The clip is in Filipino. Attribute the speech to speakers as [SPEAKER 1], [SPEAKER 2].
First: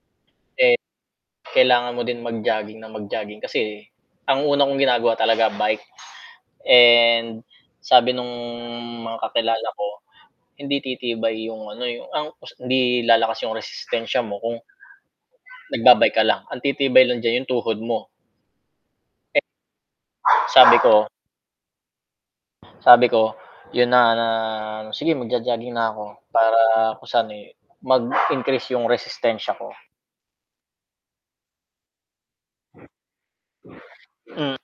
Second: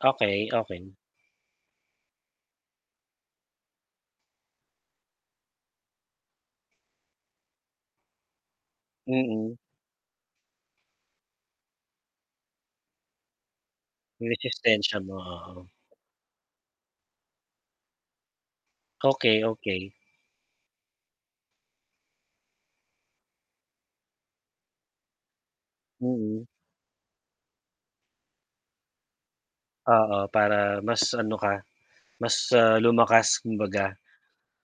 [SPEAKER 1] Okey,
[SPEAKER 2] Eh,
[SPEAKER 1] okey.
[SPEAKER 2] kailangan mo din mag-jogging nang mag-jogging kasi ang una kong ginagawa talaga bike, and, sabi nung mga
[SPEAKER 1] Mm.
[SPEAKER 2] kakilala ko, hindi titibay yung ano, yung ang hindi lalakas yung resistensya
[SPEAKER 1] Yung
[SPEAKER 2] mo kung
[SPEAKER 1] resistensya mo, oo.
[SPEAKER 2] nagba-bike ka lang, ang titibay lang diyan yung tuhod mo.
[SPEAKER 1] Okey, okey.
[SPEAKER 2] Sabi ko sabi ko, yun na, sige mag-jo-jogging na ako
[SPEAKER 1] Mhm.
[SPEAKER 2] para kung sa'n eh, mag-increase yung resistensya ko.
[SPEAKER 1] Oo, para mas ano ka, mas, ah, lumakas kumbaga.
[SPEAKER 2] Hmm.